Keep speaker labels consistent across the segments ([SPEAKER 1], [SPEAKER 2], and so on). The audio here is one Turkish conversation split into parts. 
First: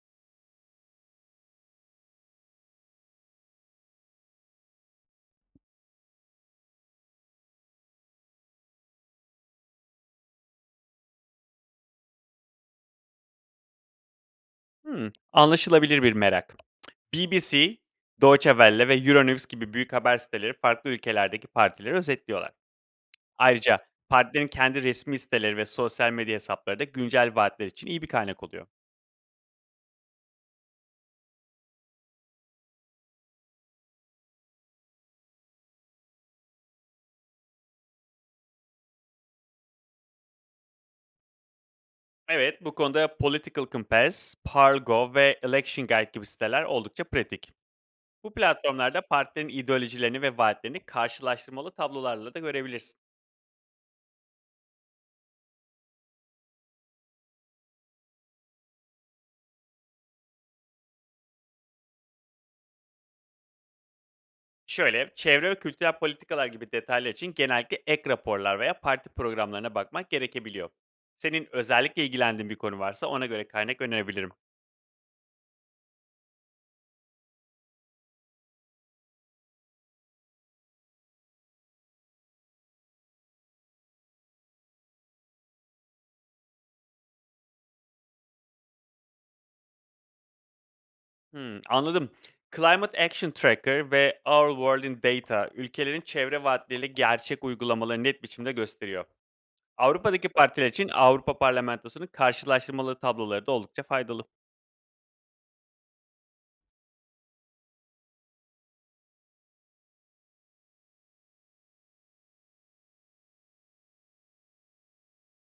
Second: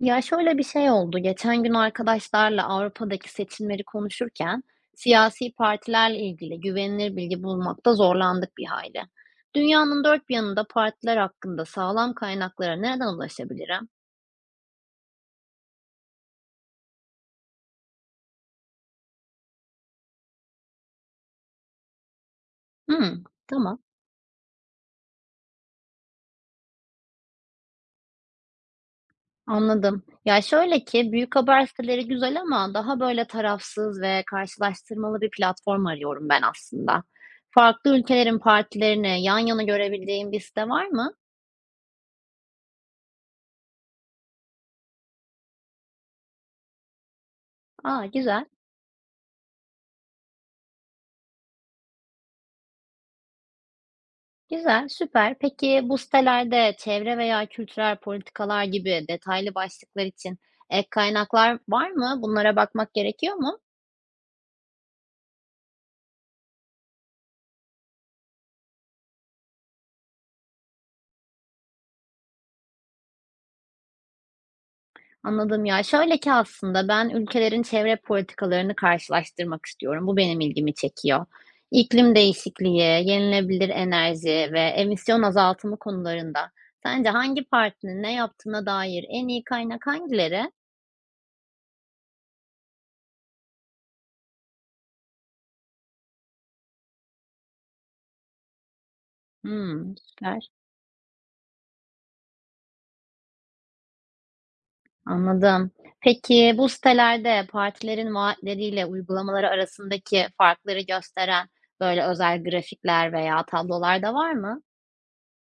[SPEAKER 1] Ya şöyle bir şey oldu. Geçen gün arkadaşlarla Avrupa'daki seçimleri konuşurken siyasi partilerle ilgili güvenilir bilgi bulmakta zorlandık bir hayli. Dünyanın dört bir yanında partiler hakkında sağlam kaynaklara nereden ulaşabilirim?
[SPEAKER 2] Hımm, anlaşılabilir bir merak. BBC, Deutsche Welle ve Euronews gibi büyük haber siteleri farklı ülkelerdeki partileri özetliyorlar.
[SPEAKER 1] Hmm, tamam,
[SPEAKER 2] Ayrıca partilerin kendi resmi siteleri ve sosyal medya hesapları da güncel vaatler için iyi bir kaynak oluyor.
[SPEAKER 1] anladım. Ya şöyle ki büyük haber siteleri güzel ama daha böyle tarafsız ve karşılaştırmalı bir platform arıyorum ben aslında. Farklı ülkelerin partilerini yan yana görebildiğim bir site var mı?
[SPEAKER 2] Evet, bu konuda Political Compass, Pargo ve Election Guide gibi siteler oldukça pratik.
[SPEAKER 1] Aa,
[SPEAKER 2] Bu
[SPEAKER 1] güzel.
[SPEAKER 2] platformlarda partilerin ideolojilerini ve vaatlerini karşılaştırmalı tablolarla da görebilirsin.
[SPEAKER 1] Güzel, süper. Peki bu sitelerde çevre veya kültürel politikalar gibi detaylı başlıklar için ek kaynaklar var mı? Bunlara bakmak gerekiyor mu?
[SPEAKER 2] Şöyle, çevre ve kültürel politikalar gibi detaylar için genellikle ek raporlar veya parti programlarına bakmak gerekebiliyor. Senin özellikle ilgilendiğin bir konu varsa ona göre kaynak önerebilirim.
[SPEAKER 1] Anladım ya. Şöyle ki aslında ben ülkelerin çevre politikalarını karşılaştırmak istiyorum. Bu benim ilgimi çekiyor. İklim değişikliği, yenilebilir enerji ve emisyon azaltımı konularında sence hangi partinin ne yaptığına dair en iyi kaynak hangileri?
[SPEAKER 2] Hmm, anladım. Climate Action Tracker ve Our World in Data ülkelerin çevre vaatleriyle gerçek uygulamaları net biçimde gösteriyor.
[SPEAKER 1] Hmm,
[SPEAKER 2] Avrupa'daki
[SPEAKER 1] süper.
[SPEAKER 2] partiler için Avrupa Parlamentosu'nun karşılaştırmalı tabloları da oldukça faydalı.
[SPEAKER 1] Anladım. Peki bu sitelerde partilerin vaatleriyle uygulamaları arasındaki farkları gösteren böyle özel grafikler veya tablolar da var mı?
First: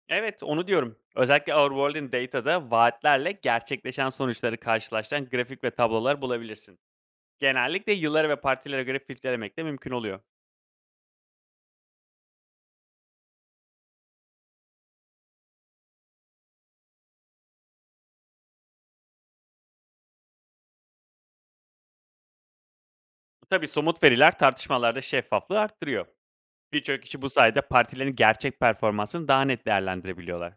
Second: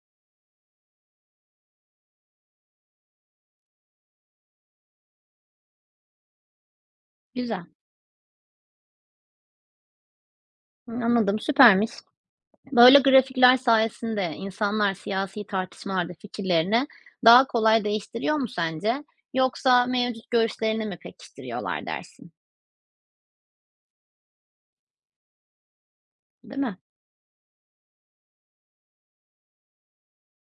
[SPEAKER 2] Evet, onu diyorum. Özellikle Our World in Data'da vaatlerle gerçekleşen sonuçları karşılaştıran grafik ve tablolar bulabilirsin.
[SPEAKER 1] Güzel.
[SPEAKER 2] Genellikle yıllara ve partilere göre filtrelemek de mümkün oluyor.
[SPEAKER 1] Hı, anladım, süpermiş. Böyle grafikler sayesinde insanlar siyasi tartışmalarda fikirlerini daha kolay değiştiriyor mu sence? Yoksa mevcut görüşlerini mi pekiştiriyorlar dersin,
[SPEAKER 2] Tabii somut veriler tartışmalarda şeffaflığı arttırıyor.
[SPEAKER 1] değil mi?
[SPEAKER 2] Birçok kişi bu sayede partilerin gerçek performansını daha net değerlendirebiliyorlar.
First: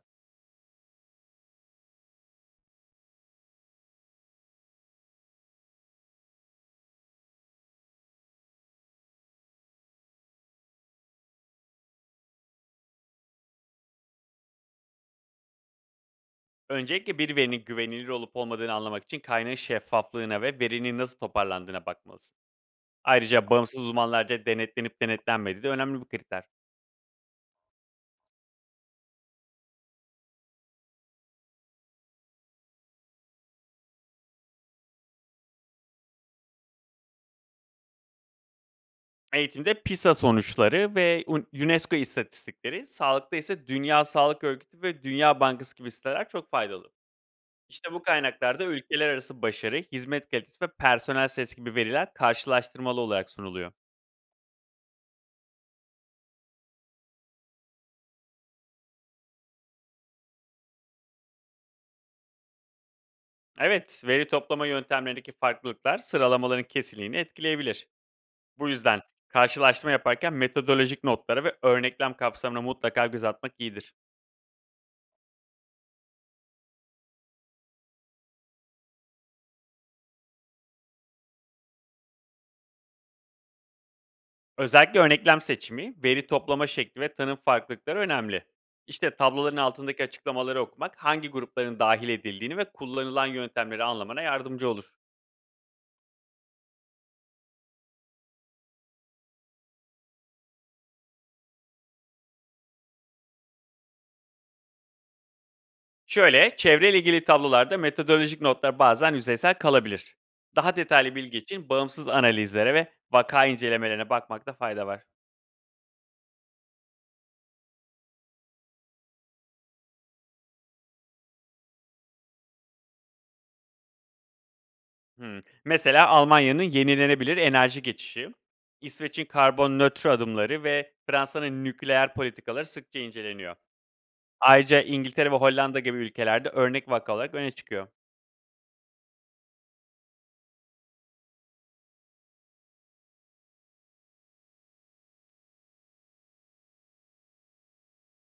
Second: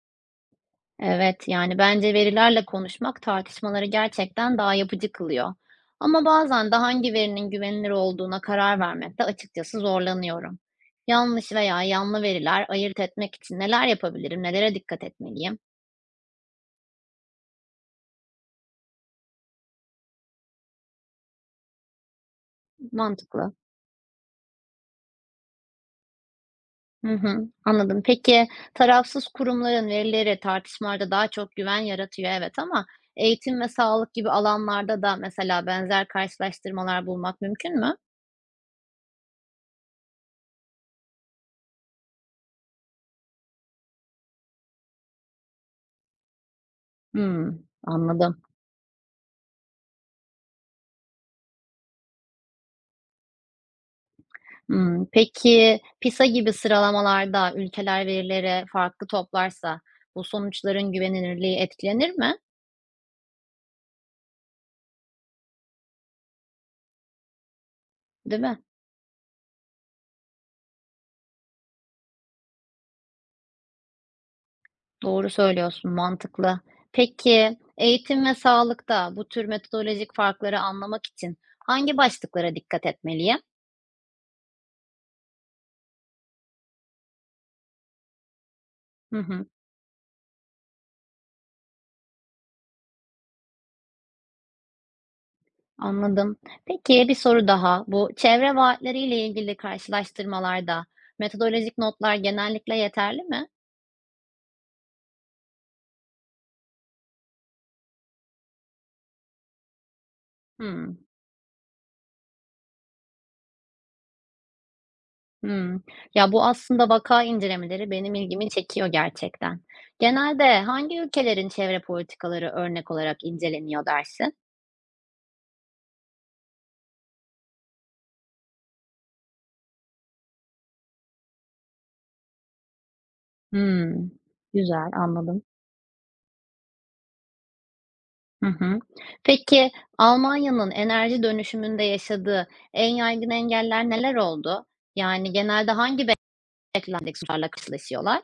[SPEAKER 1] Evet, yani bence verilerle konuşmak tartışmaları gerçekten daha yapıcı kılıyor. Ama bazen de hangi verinin güvenilir olduğuna karar vermekte açıkçası zorlanıyorum. Yanlış veya yanlı veriler ayırt etmek için neler yapabilirim, nelere dikkat etmeliyim?
[SPEAKER 2] Öncelikle bir verinin güvenilir olup olmadığını anlamak için kaynağın şeffaflığına ve verinin nasıl toparlandığına bakmalısın. Ayrıca
[SPEAKER 1] Mantıklı.
[SPEAKER 2] bağımsız uzmanlarca denetlenip denetlenmediği de önemli bir kriter.
[SPEAKER 1] Hı hı, anladım. Peki tarafsız kurumların verileri tartışmalarda daha çok güven yaratıyor, evet ama eğitim ve sağlık gibi alanlarda da mesela benzer karşılaştırmalar bulmak mümkün mü?
[SPEAKER 2] Eğitimde PISA sonuçları ve UNESCO istatistikleri, sağlıkta ise Dünya Sağlık Örgütü ve Dünya Bankası gibi siteler çok faydalı.
[SPEAKER 1] Hmm,
[SPEAKER 2] İşte bu
[SPEAKER 1] anladım.
[SPEAKER 2] kaynaklarda ülkeler arası başarı, hizmet kalitesi ve personel sayısı gibi veriler karşılaştırmalı olarak sunuluyor.
[SPEAKER 1] Hımm. Peki, PISA gibi sıralamalarda ülkeler verileri farklı toplarsa bu sonuçların güvenilirliği etkilenir mi?
[SPEAKER 2] Evet, veri toplama yöntemlerindeki farklılıklar sıralamaların kesinliğini etkileyebilir.
[SPEAKER 1] Değil mi?
[SPEAKER 2] Bu yüzden karşılaştırma yaparken metodolojik notlara ve örneklem kapsamına mutlaka göz atmak iyidir.
[SPEAKER 1] Doğru söylüyorsun, mantıklı. Peki, eğitim ve sağlıkta bu tür metodolojik farkları anlamak için hangi başlıklara dikkat etmeliyim?
[SPEAKER 2] Özellikle örneklem seçimi, veri toplama şekli ve tanım farklılıkları önemli. İşte
[SPEAKER 1] Hı hı,
[SPEAKER 2] tabloların altındaki açıklamaları okumak hangi grupların dahil edildiğini ve kullanılan yöntemleri anlamana yardımcı olur.
[SPEAKER 1] anladım. Peki, bir soru daha. Bu çevre vaatleriyle ilgili karşılaştırmalarda metodolojik notlar genellikle yeterli mi?
[SPEAKER 2] Şöyle, çevreyle ilgili tablolarda metodolojik notlar bazen yüzeysel kalabilir. Daha
[SPEAKER 1] Hımm.
[SPEAKER 2] detaylı bilgi için bağımsız analizlere ve vaka incelemelerine bakmakta fayda var.
[SPEAKER 1] Hımm. Ya, bu aslında vaka incelemeleri benim ilgimi çekiyor gerçekten. Genelde hangi ülkelerin çevre politikaları örnek olarak inceleniyor dersin?
[SPEAKER 2] Hmm. Mesela Almanya'nın yenilenebilir enerji geçişi, İsveç'in karbon nötr adımları ve Fransa'nın nükleer politikaları sıkça inceleniyor.
[SPEAKER 1] Hımm.
[SPEAKER 2] Ayrıca
[SPEAKER 1] Güzel,
[SPEAKER 2] İngiltere ve
[SPEAKER 1] anladım.
[SPEAKER 2] Hollanda gibi ülkelerde örnek vaka olarak öne çıkıyor.
[SPEAKER 1] Hı hı. Peki, Almanya'nın enerji dönüşümünde yaşadığı en yaygın engeller neler oldu? Yani genelde hangi beklenmedik sonuçlarla karşılaşıyorlar?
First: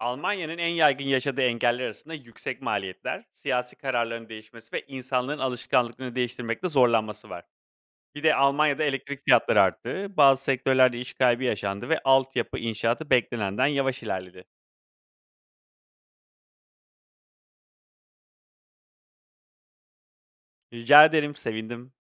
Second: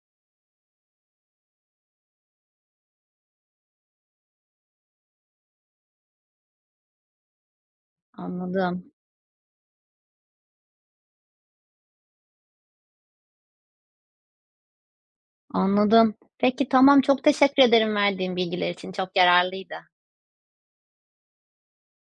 [SPEAKER 2] Almanya'nın en yaygın yaşadığı engeller arasında yüksek maliyetler, siyasi kararların değişmesi ve insanların alışkanlıklarını değiştirmekte zorlanması var. Bir de Almanya'da
[SPEAKER 1] Anladım,
[SPEAKER 2] elektrik fiyatları arttı. Bazı sektörlerde iş kaybı yaşandı ve altyapı inşaatı beklenenden yavaş ilerledi.
[SPEAKER 1] anladım. Peki, tamam. Çok teşekkür ederim verdiğin bilgiler için. Çok yararlıydı.
[SPEAKER 2] Rica ederim, sevindim.